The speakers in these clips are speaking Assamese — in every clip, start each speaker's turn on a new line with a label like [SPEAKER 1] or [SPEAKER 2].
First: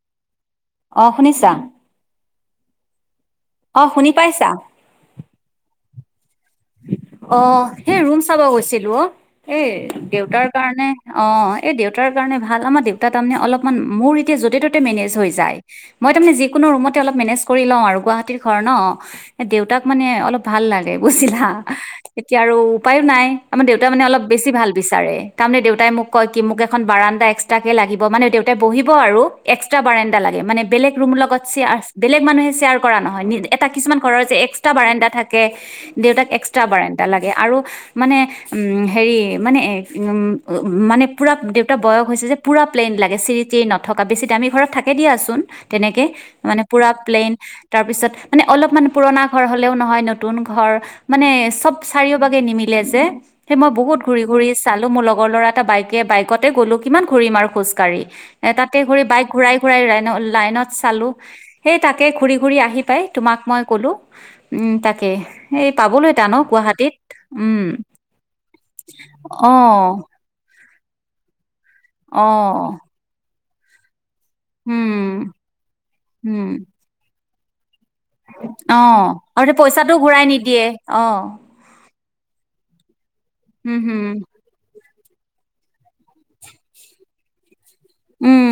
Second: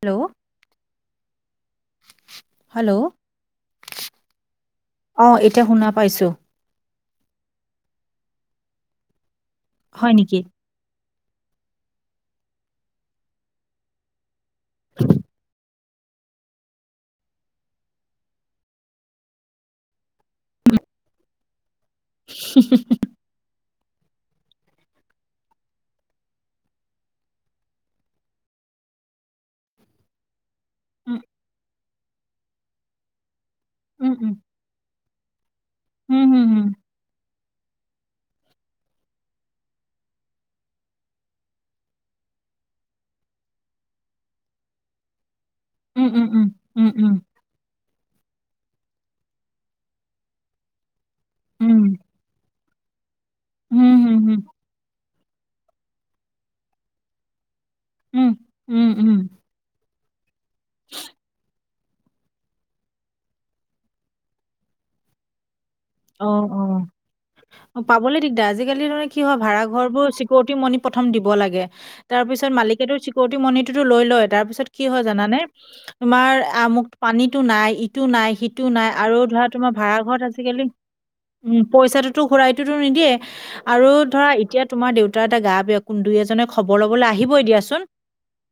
[SPEAKER 1] হেল্ল'
[SPEAKER 2] অ শুনিছা
[SPEAKER 1] হেল্ল'
[SPEAKER 2] অ শুনি পাইছা?
[SPEAKER 1] অ' এতিয়া শুনা পাইছো।
[SPEAKER 2] অ' সেই ৰুম চাব গৈছিলো অ', এই,
[SPEAKER 1] হয় নেকি?
[SPEAKER 2] দেউতাৰ কাৰণে অ', এই দেউতাৰ কাৰণে ভাল। আমাৰ দেউতা, তাৰমানে, অলপমান মোৰ এতিয়া য'তে-ত'তে মেনেজ হৈ যায়। মই তাৰমানে যিকোনো ৰুমতে অলপ মেনেজ কৰি লওঁ আৰু গুৱাহাটীৰ ঘৰ ন', দেউতাক, মানে, অলপ ভাল লাগে, বুজিলা এতিয়া আৰু উপায়ো নাই। আমাৰ দেউ দেউতা, মানে, অলপ বেছি ভাল বিচাৰে। তাৰমানে, দেউতাই মোক কয় কি, মোক এখন বাৰাণ্ডা এক্সট্ৰাকে লাগিব। মানে, দেউতাই বহিব, আৰু এক্সট্ৰা বাৰাণ্ডা লাগে, মানে বেলেগ ৰুম
[SPEAKER 1] উম
[SPEAKER 2] লগত শ্বেয়াৰ বেলেগ মানুহে শ্বেয়াৰ কৰা নহয়, নিজে এটা, কিছুমান
[SPEAKER 1] উম
[SPEAKER 2] ঘৰৰ
[SPEAKER 1] উম
[SPEAKER 2] যে এক্সট্ৰা বাৰাণ্ডা থাক কেফ দেউতাক
[SPEAKER 1] উম হুম
[SPEAKER 2] এক্স ট্ৰা
[SPEAKER 1] হুম
[SPEAKER 2] বাৰাণ্ডা লাগ আৰু মানে উম হেৰি মানে উম মানে পুৰা দেউতাৰ বয়স হৈছে যে, পুৰা প্লেইন লাগে চিৰি চিৰি নথকা। বেছি দামী ঘৰত থাকে দিয়াচোন। তেনেকে।
[SPEAKER 1] উম উম
[SPEAKER 2] মানে
[SPEAKER 1] উম
[SPEAKER 2] পুৰা
[SPEAKER 1] উম উম
[SPEAKER 2] প্লেইন। তাৰপিছত মানে অলপ মান পুৰণা ঘৰ হ'লেও নহয়। নতুন ঘৰ মানে চব
[SPEAKER 1] উম
[SPEAKER 2] চাৰিওবাগে নিমি ক্াছে [unintelligible] সেই মই
[SPEAKER 1] হুম
[SPEAKER 2] বহুত ঘূৰি
[SPEAKER 1] হুম
[SPEAKER 2] ঘূৰি চালো মোৰ লগ লগৰ ল'ৰা এটাৰ বাইকে বাইকতে গ'লো। কিমান ঘূৰিম আৰু খোজকাঢ়ি।
[SPEAKER 1] উম
[SPEAKER 2] তাতে
[SPEAKER 1] উম
[SPEAKER 2] গৈ
[SPEAKER 1] উম
[SPEAKER 2] বাইক ঘূৰাই ঘূৰাই ৰা ন লাইনত চালোঁ সেই তাকে ঘূৰি ঘূৰি আহি পায় তোমাক মই কলোঁ উম, তাকে সেই পাবলৈ টান
[SPEAKER 1] অ' অ'
[SPEAKER 2] গুৱাহাটীত উম
[SPEAKER 1] অ' পাবলৈ দিগদাৰ আজিকালি মানে কি হয়
[SPEAKER 2] অ
[SPEAKER 1] ভাড়া ঘৰবোৰ চিকউৰিটি মানি প্ৰথম দিব লাগে।
[SPEAKER 2] অ
[SPEAKER 1] তাৰপিছত মালিকেতোৰ চিকৰিটি মানি সেইটো লৈ লয়। তাৰপিছত কি হয়
[SPEAKER 2] উম
[SPEAKER 1] জানানে তোমাৰ
[SPEAKER 2] উম
[SPEAKER 1] আমুক পানীত। টো নাই ইক সিটো নাই, সিটো
[SPEAKER 2] অ
[SPEAKER 1] নাই আৰু ধৰা
[SPEAKER 2] তে
[SPEAKER 1] তোমাৰ
[SPEAKER 2] পইচাটো
[SPEAKER 1] ভাড়া ঘৰত
[SPEAKER 2] ঘূৰাই
[SPEAKER 1] আজিকালি।
[SPEAKER 2] নিদিয়ে অ
[SPEAKER 1] উম, পইচাটো টো ঘূৰাইটোতো নিদিয়ে?
[SPEAKER 2] উম
[SPEAKER 1] আৰু
[SPEAKER 2] হম
[SPEAKER 1] ধৰা এতিয়া তোমাৰ দেউত তা এতিয়া গা বেয়া, কোন দুই এজনে খবৰ ল'বলৈ আহিবই দিয়াচোন
[SPEAKER 2] উম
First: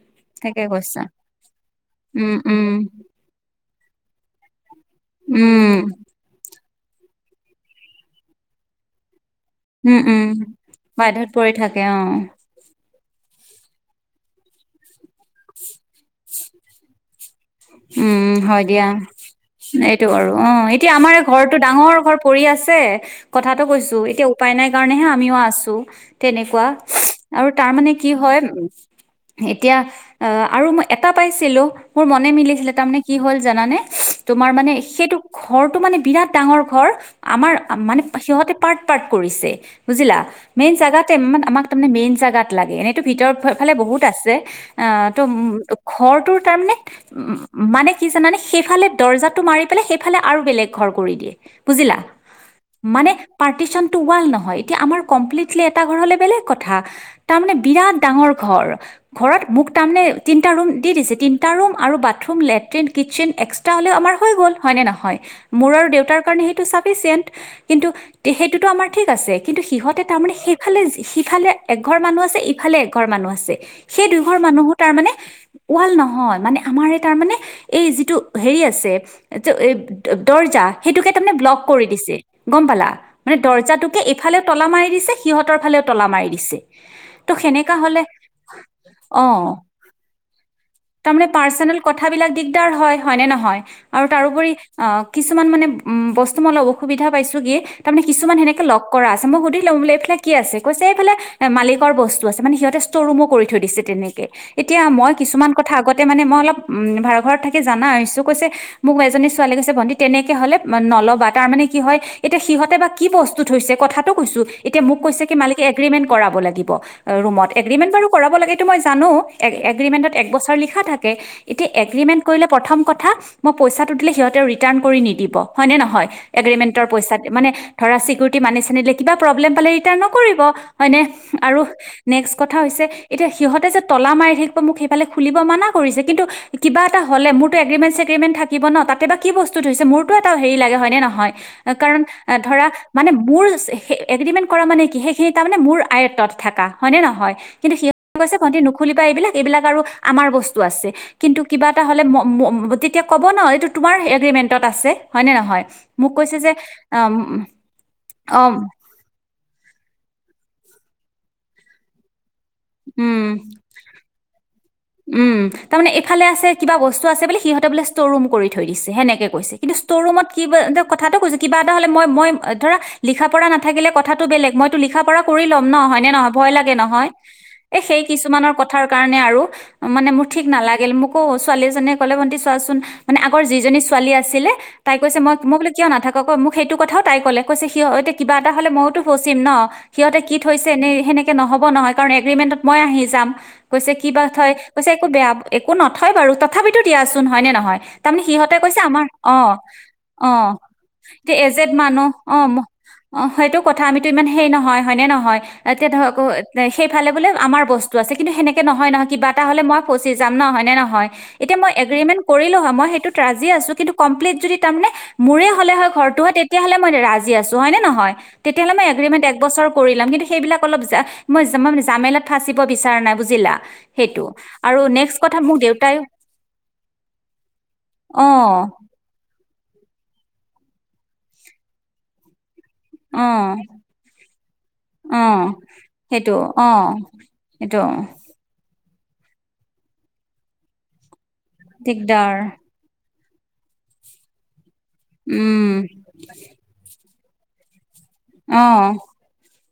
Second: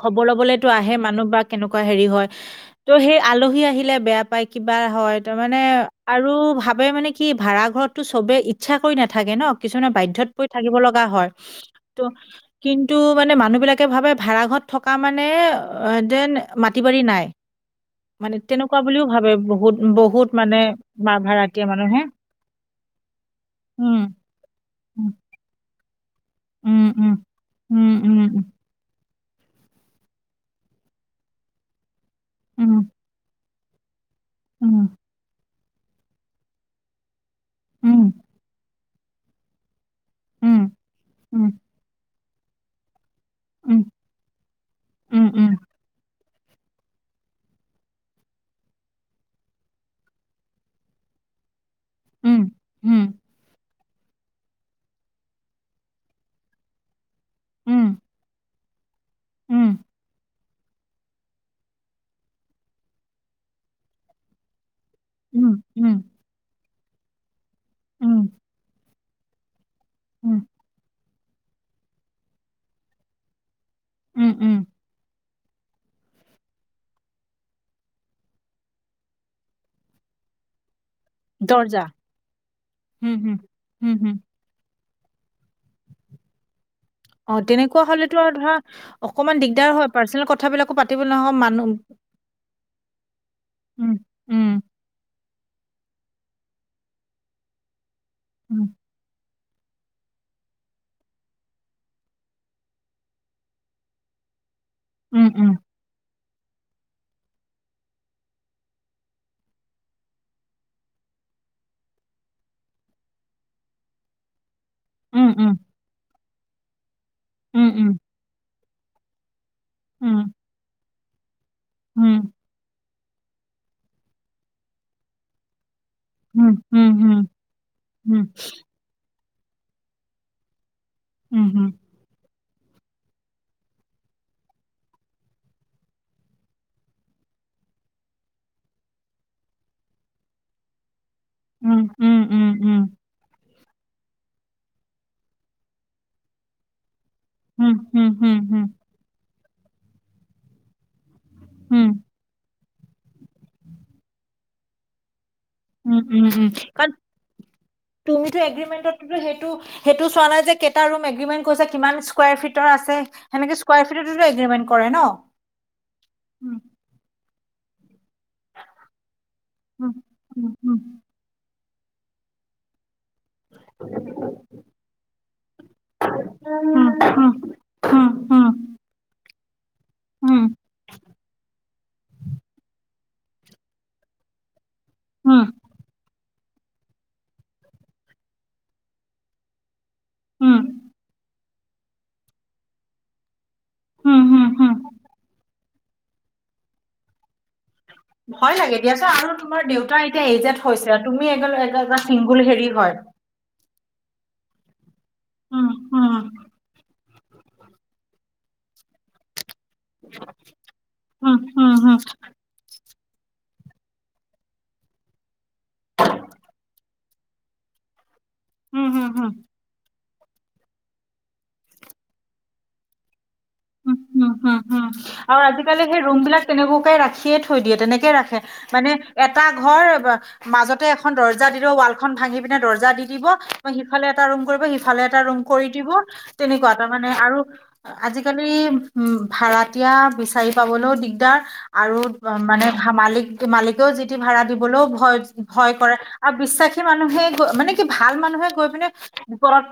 [SPEAKER 1] খবৰ
[SPEAKER 2] তাকে
[SPEAKER 1] লবলৈতো আহে
[SPEAKER 2] কৈছা
[SPEAKER 1] মানুহ বা কেনেকুৱা হেৰি হয়,
[SPEAKER 2] উম উম
[SPEAKER 1] ত' সেই আলহী আহি লে বেয়া পাই কিবা হয়, তাৰ মানে
[SPEAKER 2] উম
[SPEAKER 1] আৰু ভাব মানে কি ভাড়া ঘৰততো চবে ইচ্ছা কৰি নাথাকে থাকে ন কিছুমানে
[SPEAKER 2] উম উম
[SPEAKER 1] বাধ্যত পৰি থাকিব লগা
[SPEAKER 2] বাধ্যত
[SPEAKER 1] হয়।
[SPEAKER 2] পৰি থাকে অ
[SPEAKER 1] ত' কিন্তু তো' মানে মানুহবিলাকে ভাবে ভাড়াঘৰত থকা মানে যেন মাটি বাৰী নাই। মানে
[SPEAKER 2] উম হয়
[SPEAKER 1] তেনেকুৱা
[SPEAKER 2] দিয়া।
[SPEAKER 1] বুলিও ভাবে বহুত
[SPEAKER 2] এইটো
[SPEAKER 1] বহুত
[SPEAKER 2] আৰু
[SPEAKER 1] মানে
[SPEAKER 2] অ'এতিয়া আমাৰ
[SPEAKER 1] মা-
[SPEAKER 2] ঘৰটোত।
[SPEAKER 1] ভাড়াতীয়া
[SPEAKER 2] ডাঙৰ
[SPEAKER 1] মানুহে
[SPEAKER 2] ঘৰ পৰি আছে কথাটো কৈছো,
[SPEAKER 1] উম
[SPEAKER 2] এতিয়া উপায় নাই কাৰণেহে
[SPEAKER 1] উম
[SPEAKER 2] আমিও আছো। [unintelligible] তেনেকুৱা,
[SPEAKER 1] উম উম
[SPEAKER 2] আৰু তাৰ মানে কি হয়। এতিয়া আ' আৰু মই এটা পাইছিলো মোৰ মনে মিলি তাৰমানে কি হ'ল জানানে? তোমাৰ মানে সেইটো। ঘৰটো মানে বিৰাট ডাঙৰ ঘৰ। আমাৰ মানে সিহঁতে পাৰ্ট পাৰ্ট কৰিছে। বুজিলা? মেইন জোগাতে আমাক তাৰ মেইন জোগাত। লাগে ন। ভিতৰফালে বহুত আছে ত'ঘৰতোৰ। তাৰমানে উম মানে কি জানানে সেইফালে দৰ্জাটো মাৰি পেলাই সেইফালে আৰু বেলেগ ঘৰ কৰি দিয়ে। বুজিলা? মানে পাৰ্টিচন ৱাল নহয় এতিয়া আমাৰ কমপ্লিটলি এটা ঘৰ হ'লে বেলেগ কথা। তাৰমানে বিৰাট ডাঙৰ ঘৰ। ঘৰত মোক তাৰমানে তিনিটা ৰুম দি দিছে, তিনিটা ৰুম আৰু বা বাথৰুম, লেট্ৰিন, কিটচেন এক্সট্ৰা হ'লেও আমাৰ হৈ গ'ল হয়নে নহয়। হয় মোৰ আৰু দেউতাৰ কাৰণে সেই চাফিচিয়েণ্ট। কিন্তু সেইটোতো আমাৰ ঠিক আছে কিন্তু সিহঁতে তাৰমানে সেইফালে সিফালে এঘৰ মানুহ আছে ইফালে এঘৰ মানুহ আছে। সেই দুয়োঘৰ
[SPEAKER 1] উম
[SPEAKER 2] মানুহো তাৰ মানে ৱাল নহয় মানে আমাৰ তাৰ মানে এই যিটো হেৰি আছে যে এই দৰ্জা। সেইটোকে তাৰমানে ব্লক
[SPEAKER 1] দৰ্জা
[SPEAKER 2] কৰি দিছে গম পালা।
[SPEAKER 1] হুম হুম
[SPEAKER 2] মানে
[SPEAKER 1] হুম
[SPEAKER 2] দৰ্জাটোকে
[SPEAKER 1] হুম
[SPEAKER 2] এইফালেও তলা মাৰি দি ত'
[SPEAKER 1] অ'
[SPEAKER 2] সেনেকা
[SPEAKER 1] তেনেকুৱা
[SPEAKER 2] হ'লে
[SPEAKER 1] হলেতো আৰু ধৰা অকমান
[SPEAKER 2] অ
[SPEAKER 1] দিগদাৰ হয় পাৰ্চনেল কথা বিলাকো পাতিব নহয় মানুহ।
[SPEAKER 2] কাবিলাক দিগদাৰ হয় হয় নে নহয়
[SPEAKER 1] উম
[SPEAKER 2] আৰু
[SPEAKER 1] উম
[SPEAKER 2] তাৰোপৰি আহ কিছুমান মানে উ বস্তু মই অলপ অসুবিধা পাইছোগে তাৰমানে কিছুমান সেনেকে
[SPEAKER 1] উম
[SPEAKER 2] লগ কৰা আছে মোক সুধি [inaudible] এইফালে কি আছে কৈছে এইফালে মালিকৰ বস্তু আছে মানে সিহঁতে ষ্ট' ৰুমো কৰি থৈ দিছে তেনেকে এতিয়া মই কিছুমান কথা আগতে মানে মই অলপ উম ভাড়া ঘৰত থাকি জানা হৈছো কৈছে মোক এজনী ছোৱালী কৈছে ভন্টি তেনেকে হলে নল'বা তাৰমানানে কি হয় এতিয়া সিহতে বা কি প্ৰস্তুত হৈছে কথাটো কৈছো এতিয়া মোক কৈ
[SPEAKER 1] উম
[SPEAKER 2] কি
[SPEAKER 1] উম
[SPEAKER 2] মালিক এগ্ৰমেণ্ট কৰাব লাগিব ৰুমত
[SPEAKER 1] উম উম
[SPEAKER 2] এগিমেণ্ট বাৰু কৰাব লাগে এইটো মই জানো এগ্ৰিমেণ্টত
[SPEAKER 1] উম
[SPEAKER 2] একবছৰ লিখা থাকে তে এতিয়া এগ্ৰিমেণ্ট
[SPEAKER 1] উম
[SPEAKER 2] কৰিলে প্ৰথম কথা পইচাটো দিলে সিহঁতেও ৰিট্ৰান ৰি নিদিব হয় নে নহয় হয়
[SPEAKER 1] উম
[SPEAKER 2] এগ্ৰিমেন্টৰ
[SPEAKER 1] উম উম
[SPEAKER 2] পইচা মানে ধৰা চিকৰতি মানি চানি কিবা প্ৰবেল্ম পালে ৰিট্ৰান নকৰিব হয়নে
[SPEAKER 1] উম উম
[SPEAKER 2] আৰু নেক্স কথা হৈছে এতিয়া সিহঁতে যে তলা মাৰি থাকিব মোক সেইফালে খুলিব মানা কৰিছে কিন্তু কিবা এটা হলে মোৰতো এগ্ৰিমেন্ট ছেগ্ৰিমেন্ট থাকিব ন তাতে বা কি বস্তু থৈছে মোৰতটো এটা হেৰি লাগে হয় নে নহয় কাৰণ
[SPEAKER 1] উম উম উম
[SPEAKER 2] ধৰা মানে মোৰ সেই এগ্ৰিমেণ্ট কৰা মানে কি সেইখিনি তাৰমানে মোৰ আয়ত্বত থকা হয়নে নহয় হয়
[SPEAKER 1] উম উম
[SPEAKER 2] কিন্তু সিহঁতে
[SPEAKER 1] উম উম উম
[SPEAKER 2] কৈছে
[SPEAKER 1] উম
[SPEAKER 2] ভণ্টি নুখুলিবা এইবিলাক এইবিলাক আৰু আমাৰ বস্তু আছে কিন্তু কিবা এটা হ'লে [inaudible] তেতিয়া ক'ব ন এইটো তোমাৰ এগ্ৰিমেণ্টত আছে হয়নে নহয়
[SPEAKER 1] উ
[SPEAKER 2] মোক
[SPEAKER 1] উম
[SPEAKER 2] কৈছে
[SPEAKER 1] উম
[SPEAKER 2] যে
[SPEAKER 1] কাৰণ
[SPEAKER 2] অ
[SPEAKER 1] তুমিতো
[SPEAKER 2] অ
[SPEAKER 1] এগ্ৰিমেন্টতো সেইটো সেইটো চোৱা নাই যে এটা ৰুম এগ্ৰিমেট কৰিছে কিমান স্কাৰ ফিট
[SPEAKER 2] উম
[SPEAKER 1] কৰে ন
[SPEAKER 2] উম তাৰমানে এইফালে আছে কিবা বস্তু আছে বুলি সিহঁতে বোলে ষ্ট'ৰ ৰুম কৰি থৈ দিছে সেনেকে কৈছে কিন্তু ষ্ট'ৰ ৰুমত কি এ কথাটো কৈছে কিবা হ'লে মই মই ধৰা লিখা পৰা নাথাকিলে কথাটো বেলেগ মইতো লিখা প কৰি ল'ম ন হয় নে নহয় ভয় লাগে নহয় এ সেই কিছুমানৰ কথাৰ কাৰণে আৰু মানে মোৰ ঠিক নালাগিল, মোকো ছোৱালী এজ নীয়ে কলে ভন্টি চোৱাচোন, মানে আগৰ যিজনী ছোৱালী আছিলে তাই কৈছে মই, মই বোলে কিয় নাথাকো ক কয়, মোক সেইটো কথাও তাই ক'লে, কৈছে সি অ‌ এতিয়া কিবা এটা হ'লে ময়োতো ফচিম ন? সিহঁতে কি থৈছে এনে সেনেক কে নহব নহয়, কাৰণ এগ্ৰিমেণ্টত মই আহি যাম কৈছে কিবা থয়, কৈছে একো বেয়া একো নথয় বাৰু, তথাপিতো দিয়াচোন হয় নে নহয়? তাৰমানে সিহঁতে
[SPEAKER 1] ভয়
[SPEAKER 2] কৈছে
[SPEAKER 1] লাগে
[SPEAKER 2] আমাৰ
[SPEAKER 1] দিয়াচোন। আৰু
[SPEAKER 2] অ
[SPEAKER 1] তোমাৰ দেউতা এতিয়া
[SPEAKER 2] অ
[SPEAKER 1] এইজড হৈছে। তুমি
[SPEAKER 2] এতিয়া এজেড মানুহ
[SPEAKER 1] [unintelligible]
[SPEAKER 2] অ
[SPEAKER 1] চিংগল,
[SPEAKER 2] ম-
[SPEAKER 1] হেৰি, হয়
[SPEAKER 2] অ সেইটো কথা। আমিতো ইমান সেই নহয় হয় নে নহয়? তাতকে [unintelligible] সেই খালে-ব'লে আমাৰ বস্তু আছে, কিন্তু সেনেকে নহয়। নহয়, কিবা হ'লে মই ফচি যাম ন', হয় নে নহয়? এতিয়া মই এগ্ৰিমেন্ট কৰিলোঁ হয়। মই সেইটোত ৰাজি আছোঁ, কিন্তু কমপ্লিট যদি, তাৰমানে, মোৰে হ'লে হয়, ঘৰটো হয়। তেতিয়াহ'লে মই ৰাজি জি আছোঁ, হয় নে নহয়? তেতিয়াহ'লে মই এগ্ৰিমেন্ট
[SPEAKER 1] হয়
[SPEAKER 2] এক বছৰৰ কৰি ল'ম, কিন্তু সেইবিলাক অলপ যা, মই, মই জামেলাত ফাঁচিব বিচৰা নাই, বুজি
[SPEAKER 1] উম, উম, হম, হম।
[SPEAKER 2] কথা
[SPEAKER 1] আৰু
[SPEAKER 2] মোক
[SPEAKER 1] আজিকালি
[SPEAKER 2] দেউতাই
[SPEAKER 1] সেই ৰুমবিলাক তেনেকুৱাকৈ ৰাখিয়েই থৈ দিয়ে। তেনেকৈ
[SPEAKER 2] অ
[SPEAKER 1] ৰাখে, মানে, এট এটা ঘৰ। মাজতে এখন দৰ্জা দিলেও, ৱালখন ভাঙি পিনে দৰ্জা দি
[SPEAKER 2] অ
[SPEAKER 1] দিব, বা সিফালে এটা ৰুম কৰিব, সিফালে এটা
[SPEAKER 2] অ
[SPEAKER 1] ৰুম কৰি দিব।
[SPEAKER 2] সেইটো অ
[SPEAKER 1] তেনেকুৱা, তাৰমানে, আৰু
[SPEAKER 2] সেইটো
[SPEAKER 1] আজি এই, উম, ভাড়াতীয়া বিচাৰি পাবলৈও দিগদাৰ আৰু,
[SPEAKER 2] দিগদাৰ
[SPEAKER 1] মানে, হা, মালিক মালিকেও যি-টি ভাড়া দি বলেও ভয়, ভয়
[SPEAKER 2] উম
[SPEAKER 1] কৰে আৰু বিশ্বাসী মানুহে মানে ভাল মানুহে
[SPEAKER 2] অ
[SPEAKER 1] গৈ পিনে ওপৰত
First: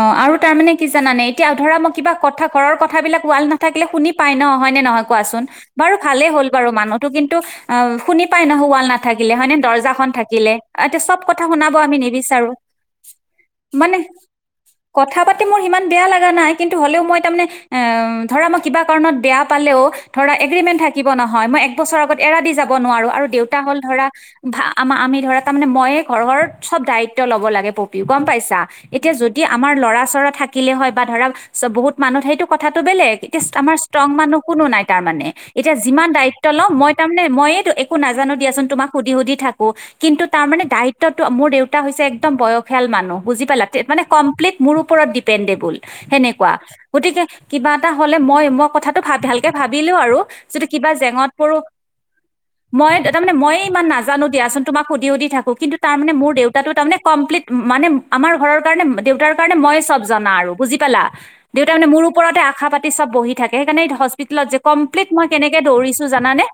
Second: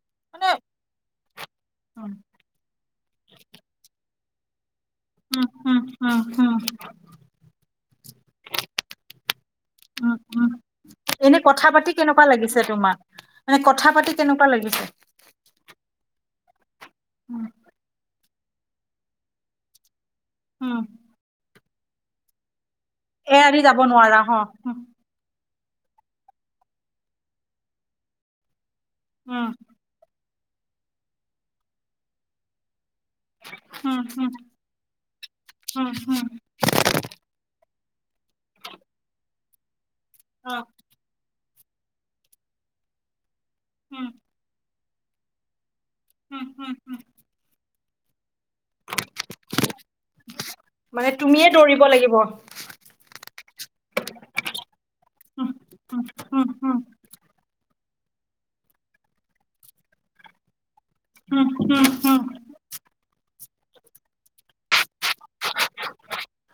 [SPEAKER 2] অ', আৰু তাৰমানে কি জানানে? এতিয়া ধৰা মই
[SPEAKER 1] উম,
[SPEAKER 2] কিবা কথা ঘৰৰ কথ কথাবিলাক ৱাল নাথাকিলে শুনি পায় ন হয় নে নহয় কোৱাচোন
[SPEAKER 1] উম, উম,
[SPEAKER 2] বাৰু
[SPEAKER 1] উম,
[SPEAKER 2] ভালেই হ'ল
[SPEAKER 1] উম,
[SPEAKER 2] বাৰু মানুহতো কিন্তু আহ শুনি পাই নহয় ৱাল নাথাকিলে হয়নে দৰ্জাখন
[SPEAKER 1] উম। উম।
[SPEAKER 2] থাকিলে এতিয়া চব
[SPEAKER 1] এনে
[SPEAKER 2] কথা শুনাব
[SPEAKER 1] পাতি
[SPEAKER 2] আমি
[SPEAKER 1] কেনেকুৱা
[SPEAKER 2] নিবিচাৰো
[SPEAKER 1] লাগিছে তোমাক? কথা
[SPEAKER 2] মানে
[SPEAKER 1] পাতি কেনেকুৱা লাগিছে?
[SPEAKER 2] কথা পাতি মোৰ হিমান বেয়া লগা নাই কিন্তু হ'লেও মই তাৰ
[SPEAKER 1] উম,
[SPEAKER 2] মানে অঁ ধৰা মই কিবা কাৰণত বেয়া পালেও ধৰা
[SPEAKER 1] উম,
[SPEAKER 2] এগ্ৰীমেণ্ট থাকিব নহয় মই এগ এবছৰ আগত এৰা দি যাব যাব নোৱাৰো আৰু দেউতা
[SPEAKER 1] এআৰি
[SPEAKER 2] হ'ল
[SPEAKER 1] যাব
[SPEAKER 2] ধৰা
[SPEAKER 1] নোৱাৰা হ? উম,
[SPEAKER 2] আমি আমি ধৰা তাৰ মানে ময়েই ঘৰ ঘৰৰ চব দায়িত্ব ল'ব লাগে পপি গম পাইছা যদি
[SPEAKER 1] উম,
[SPEAKER 2] আমাৰ ল'ৰা চৰা থাকে থাকিলে হয় বা ধৰা বহুত মানুহ সেইটো কথা চবে লেডিজ আমাৰ
[SPEAKER 1] উম,
[SPEAKER 2] ষ্ট্ৰং
[SPEAKER 1] উম,
[SPEAKER 2] মানুহ কোনো নাই তাৰ মানে এতিয়া
[SPEAKER 1] উম,
[SPEAKER 2] যিমান
[SPEAKER 1] উম,
[SPEAKER 2] দায়িত্ব লও মইয়েই তাৰমানে একদম একো নাজানো দিয়াচোন তোমাক সুধি সুধি থাকো কিন্তু তাৰ
[SPEAKER 1] অ',
[SPEAKER 2] মানে দায়িত্বটো মোৰ দেউতা দউতা হৈছে একদম বয়সীয়াল মানুহ বুজি পালা তে মানে
[SPEAKER 1] উম,
[SPEAKER 2] কম্পিল্ট মোৰ ওৰত ডিপেণ্ডেবল
[SPEAKER 1] উম,
[SPEAKER 2] সেনেকুৱা
[SPEAKER 1] উম, উম,
[SPEAKER 2] গতিকে কিবা এটা হ'লে মই মই কথাটো ভা ভালকে ভাবিলো আৰু যদি কিবা
[SPEAKER 1] মানে
[SPEAKER 2] জেঙত
[SPEAKER 1] তুমিয়ে
[SPEAKER 2] পৰো
[SPEAKER 1] দৌৰিব লাগিব।
[SPEAKER 2] মই তাৰ মানে মইয়ে ইমান নাজানো দিয়াচোন তোমাক সুধি সুধি
[SPEAKER 1] উম,
[SPEAKER 2] থাকো কিন্তু তাৰ
[SPEAKER 1] উম,
[SPEAKER 2] মানে মোৰ
[SPEAKER 1] উম,
[SPEAKER 2] দেউতাটো তাৰমানে কমপ্লিট মানে আমাৰ ঘৰৰ কাৰণে দেউতাৰ কাৰণে মইে চব জানা আৰু বুজি পালা
[SPEAKER 1] উম,
[SPEAKER 2] দেউতা
[SPEAKER 1] উম,
[SPEAKER 2] মানে মোৰ ওপৰতে আশা পাতি চব বহি থাকে সেইকাৰণে হস্পিটেলত যে কম কম্পিল্ট মই কেনেকে দৌৰিছো জানানে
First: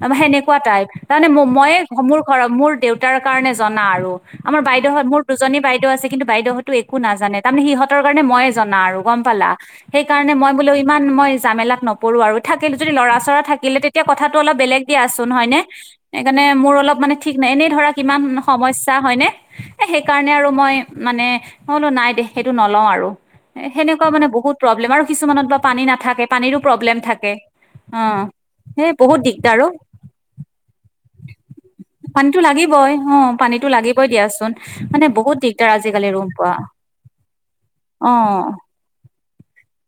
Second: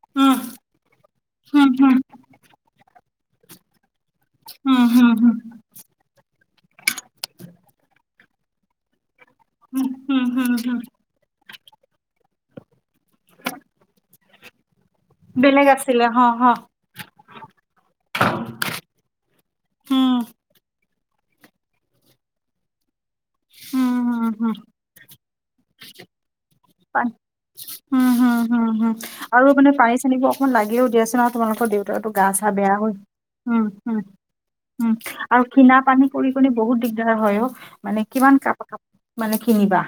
[SPEAKER 2] তাৰমানে
[SPEAKER 1] উম,
[SPEAKER 2] হেনেকুৱা টাইপ তাৰ মানে
[SPEAKER 1] উম, উম,
[SPEAKER 2] মইয়েই
[SPEAKER 1] উম, উম,
[SPEAKER 2] মোৰ ঘৰৰ মোৰ দেউতাৰ কাৰণে জনা আৰু আমাৰ
[SPEAKER 1] উম, হুম,
[SPEAKER 2] বাইদেহঁত
[SPEAKER 1] হুম,
[SPEAKER 2] মোৰ দুজনী বাইদেউ আছে কিন্তু বাইদেউহঁত একো নাজানে তাৰমানে সিহঁতৰ কাৰণে ময়ে জনা আৰু গম পালা
[SPEAKER 1] উম, উম,
[SPEAKER 2] সেইকাৰণে
[SPEAKER 1] হুম,
[SPEAKER 2] মই বোলো
[SPEAKER 1] হুম,
[SPEAKER 2] ইমান মই জামেলাত নপৰো আৰু থাকিল যদি লৰা চৰা থাকিলে তেতিয়া কথাটো অলপ বেলেগ দিয়াচোন হয়নে
[SPEAKER 1] বেলেগ আছিলে হ, হ,
[SPEAKER 2] সেইকাৰণে মোৰ অলপ মানে ঠিক নাই এনেই ধৰা কিমান সমস্যা হয়নে এ
[SPEAKER 1] উম,
[SPEAKER 2] সেইকাৰণে আৰু মই মানে হ'লো নাই দে সেইটো নলওঁ আৰু
[SPEAKER 1] উম,
[SPEAKER 2] সেনেকুৱা মানে
[SPEAKER 1] হুম, হুম,
[SPEAKER 2] বহুত প্ৰব্লেম আৰু কিছুমানত বা পানী নাথাকে পানীৰো প্ৰব্লেম
[SPEAKER 1] ান
[SPEAKER 2] থাকে অ
[SPEAKER 1] হম হম হম
[SPEAKER 2] সেই
[SPEAKER 1] হম
[SPEAKER 2] বহুত
[SPEAKER 1] আৰু
[SPEAKER 2] দিগদাৰ অ
[SPEAKER 1] মানে পানী চানীবোৰ অকমান লাগিও দিয়া আছে ন তোমালোকৰ দেউতাৰো গা
[SPEAKER 2] পানীতো
[SPEAKER 1] চা বেয়া
[SPEAKER 2] লাগিবই
[SPEAKER 1] হৈ
[SPEAKER 2] অ
[SPEAKER 1] উম
[SPEAKER 2] পানীতো লাগিবই দিয়াচোন মানে বহুত
[SPEAKER 1] আৰু
[SPEAKER 2] দিগদাৰ
[SPEAKER 1] কিনাা পানী
[SPEAKER 2] আজিকালি ৰুম
[SPEAKER 1] কৰি ক
[SPEAKER 2] পোৱা
[SPEAKER 1] বহুত দিগদাৰ হয় অ মানে
[SPEAKER 2] অ
[SPEAKER 1] কিমান কাপ কাপোৰ মানে কিনিবা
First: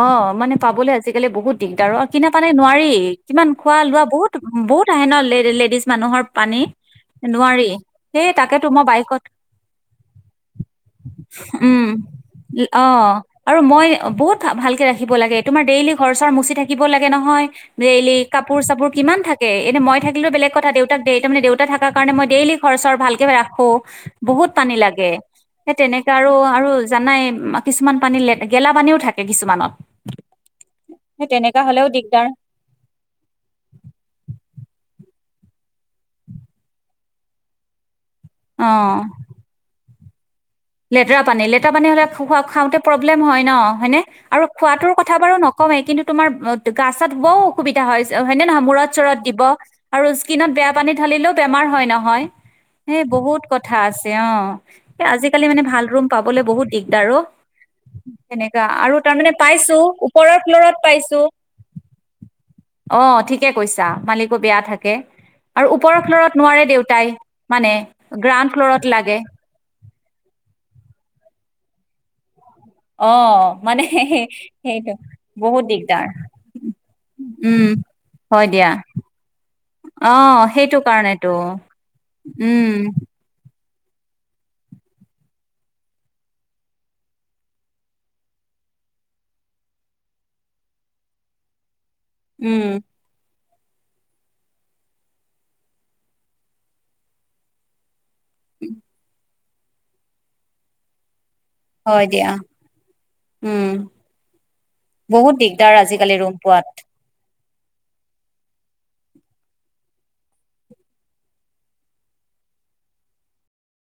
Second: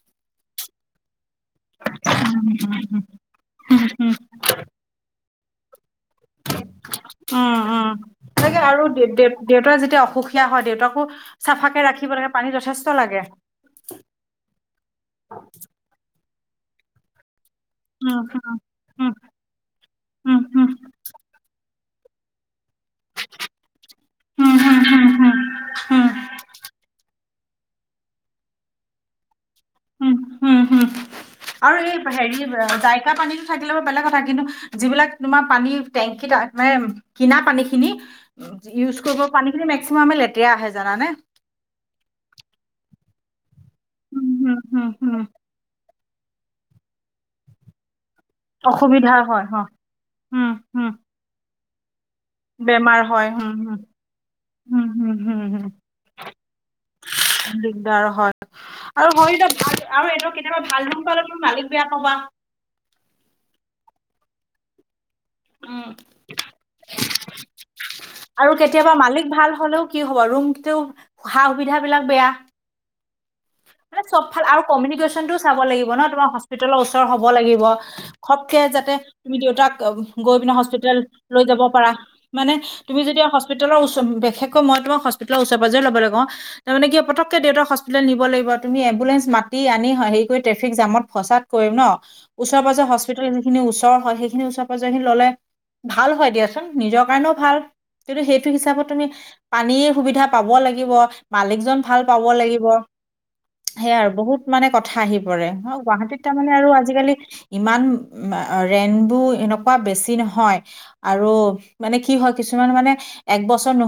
[SPEAKER 2] অ মানে পাবলৈ আছিল গলে বহুত দিগদাৰ অ কিনা পানে নোৱাৰি
[SPEAKER 1] উম
[SPEAKER 2] কিমান খোৱা লোৱা বহুত বহুত আহে ন লেলে
[SPEAKER 1] উম উম
[SPEAKER 2] সেই
[SPEAKER 1] তাকে
[SPEAKER 2] তাকেতো মই
[SPEAKER 1] আৰু দে
[SPEAKER 2] বাইক
[SPEAKER 1] দেউতাৰ যেতিয়া অসুখীয়া হয় দেউতাকো চাফাকে
[SPEAKER 2] উম,
[SPEAKER 1] ৰাখিব লাগে পানী যথেষ্ট
[SPEAKER 2] অ',
[SPEAKER 1] লাগে
[SPEAKER 2] আৰু মই বহুত ভালকে ৰাখিব লাগে তোমাৰ ডেইলি ঘৰ মুচি থাকিব লাগে নহয় দেলি
[SPEAKER 1] উম উম
[SPEAKER 2] কাপোৰ চাপোৰ কিমান থাকে এনে মই থাকিলোও
[SPEAKER 1] উম উম
[SPEAKER 2] বেলেগ কথা দেউতাক দে তাৰমানে দেউতা থাকে কাৰণে মই ডেইলি খৰচৰ ভালকে ৰাখো বহুত
[SPEAKER 1] উম
[SPEAKER 2] পানী
[SPEAKER 1] উম
[SPEAKER 2] লাগে
[SPEAKER 1] উম
[SPEAKER 2] সেই
[SPEAKER 1] উম উম
[SPEAKER 2] তেনেককাে আৰু আৰু জানাই কিছুমান পানী লে গেলা পানীও থাকে কিছুমানত
[SPEAKER 1] উম হম হম
[SPEAKER 2] সেই তেনেকা
[SPEAKER 1] আৰু
[SPEAKER 2] হ'লেও
[SPEAKER 1] এই
[SPEAKER 2] দিগদাৰ
[SPEAKER 1] হেৰি দাইকা পানীতো থাকিলে ব বেলেগ কথা কিন্তু যিবিলাক তোমাৰ পানী টেংকীিত মানে কিনা পানী খিনি উ ইউজ
[SPEAKER 2] অ'।
[SPEAKER 1] কৰিব পানীখিনি ম আমেল
[SPEAKER 2] লেতেৰা পানী লেতেৰা পানী হ'লে খ খাওঁতে প্ৰব্লেম হয় ন হয়নে
[SPEAKER 1] উম
[SPEAKER 2] আৰু
[SPEAKER 1] হুম হুম
[SPEAKER 2] খোৱাাতটো কথা
[SPEAKER 1] হুম
[SPEAKER 2] বাৰু নকমেই কিন্তু তোমাৰ গাছত ব অসুবিধা হয় হয়নেে নহয় মৰত চ
[SPEAKER 1] অসুবিধা
[SPEAKER 2] দিব
[SPEAKER 1] হয় হ
[SPEAKER 2] আৰু
[SPEAKER 1] উম
[SPEAKER 2] স্কত বে
[SPEAKER 1] হম
[SPEAKER 2] পানী ঢালিলেও বেমাৰ হয় নহয়
[SPEAKER 1] বেমাৰ
[SPEAKER 2] সেই
[SPEAKER 1] হয়
[SPEAKER 2] বহুত
[SPEAKER 1] হম
[SPEAKER 2] কথা
[SPEAKER 1] হম
[SPEAKER 2] আছে অ
[SPEAKER 1] হম হম
[SPEAKER 2] আজি ব অ
[SPEAKER 1] হম হম দিগদাৰ হয় আৰু হয় এতিয়া ভাল আৰু এইটো কেতিয়াবা ভাল ৰুম পালে তুমি মালিক বেয়া পাবা
[SPEAKER 2] বেয়া থাকে আৰু
[SPEAKER 1] উম
[SPEAKER 2] ওপৰৰ ফ্লৰত নোৱাৰে দেউতাই মানে গ্ৰাউণ্ড
[SPEAKER 1] আৰু
[SPEAKER 2] ফ্ল'ৰত
[SPEAKER 1] কেতিয়াবা
[SPEAKER 2] লাগে
[SPEAKER 1] মালিক ভাল হলেও কি হ'ব ৰুম টো সা সুবিধা বিলাক বেয়া
[SPEAKER 2] অ
[SPEAKER 1] মানে চব ভাল আৰু
[SPEAKER 2] সেইটো
[SPEAKER 1] কমিউনিকেশ্যনতটো চাব
[SPEAKER 2] বহুত
[SPEAKER 1] লাগিব ন
[SPEAKER 2] দিগদাৰ
[SPEAKER 1] তোমাৰ হস্পিতেেলৰ ওচৰ হব লাগিব
[SPEAKER 2] উম হয়
[SPEAKER 1] সবকে
[SPEAKER 2] দিয়া
[SPEAKER 1] যাতে তুমি দেউতাক
[SPEAKER 2] অ
[SPEAKER 1] গৈ পিনে
[SPEAKER 2] সেইটো
[SPEAKER 1] হস্পিতেেল
[SPEAKER 2] কাৰণেতো
[SPEAKER 1] লৈ যাব পাৰা মানে
[SPEAKER 2] উম
[SPEAKER 1] তুমি যদি হস্পৰওচ বিশেষকৈ মই তোম হ্পিালৰ ওচ পৰে লব ল গওঁ তাৰ মে কি পকে দেউতাক হস্পিতেেল নিব লাগিব তুমি এম্বুলেন্ঞ্চ মাতি আনি হেৰি কৰি ট্ৰেফিক জামত ফচাত কৰিম ন। ওচৰ
[SPEAKER 2] উম
[SPEAKER 1] পাজৰ হস্পিটেল স খিনি ওচৰ হয়, সেইখিনি ওচৰ পৰায় খিন ললে ভাল হয় দিয়াচোন, নিজৰ কাৰণেও ভাল [inaudible] সেইটো হিচাপত তুমি পানীৰ সুবিধা পাব লাগিব মালিকজন ভাল
[SPEAKER 2] হয়
[SPEAKER 1] পাব
[SPEAKER 2] দিয়া
[SPEAKER 1] লাগিব
[SPEAKER 2] উম
[SPEAKER 1] সেয়া আৰু বহুত মানে কথা আহি
[SPEAKER 2] বহুত
[SPEAKER 1] পৰে,
[SPEAKER 2] দিগদাৰ আজিকালি
[SPEAKER 1] গুৱাহাটীত
[SPEAKER 2] ৰুম
[SPEAKER 1] তাৰমানে
[SPEAKER 2] পোৱাত
[SPEAKER 1] আৰু আজিকালি ইমান ৰইনবো এনেকুৱা বেছি নহয়, আৰু মানে কি হয়, কিছুমান মানে একবছৰ নোহোৱা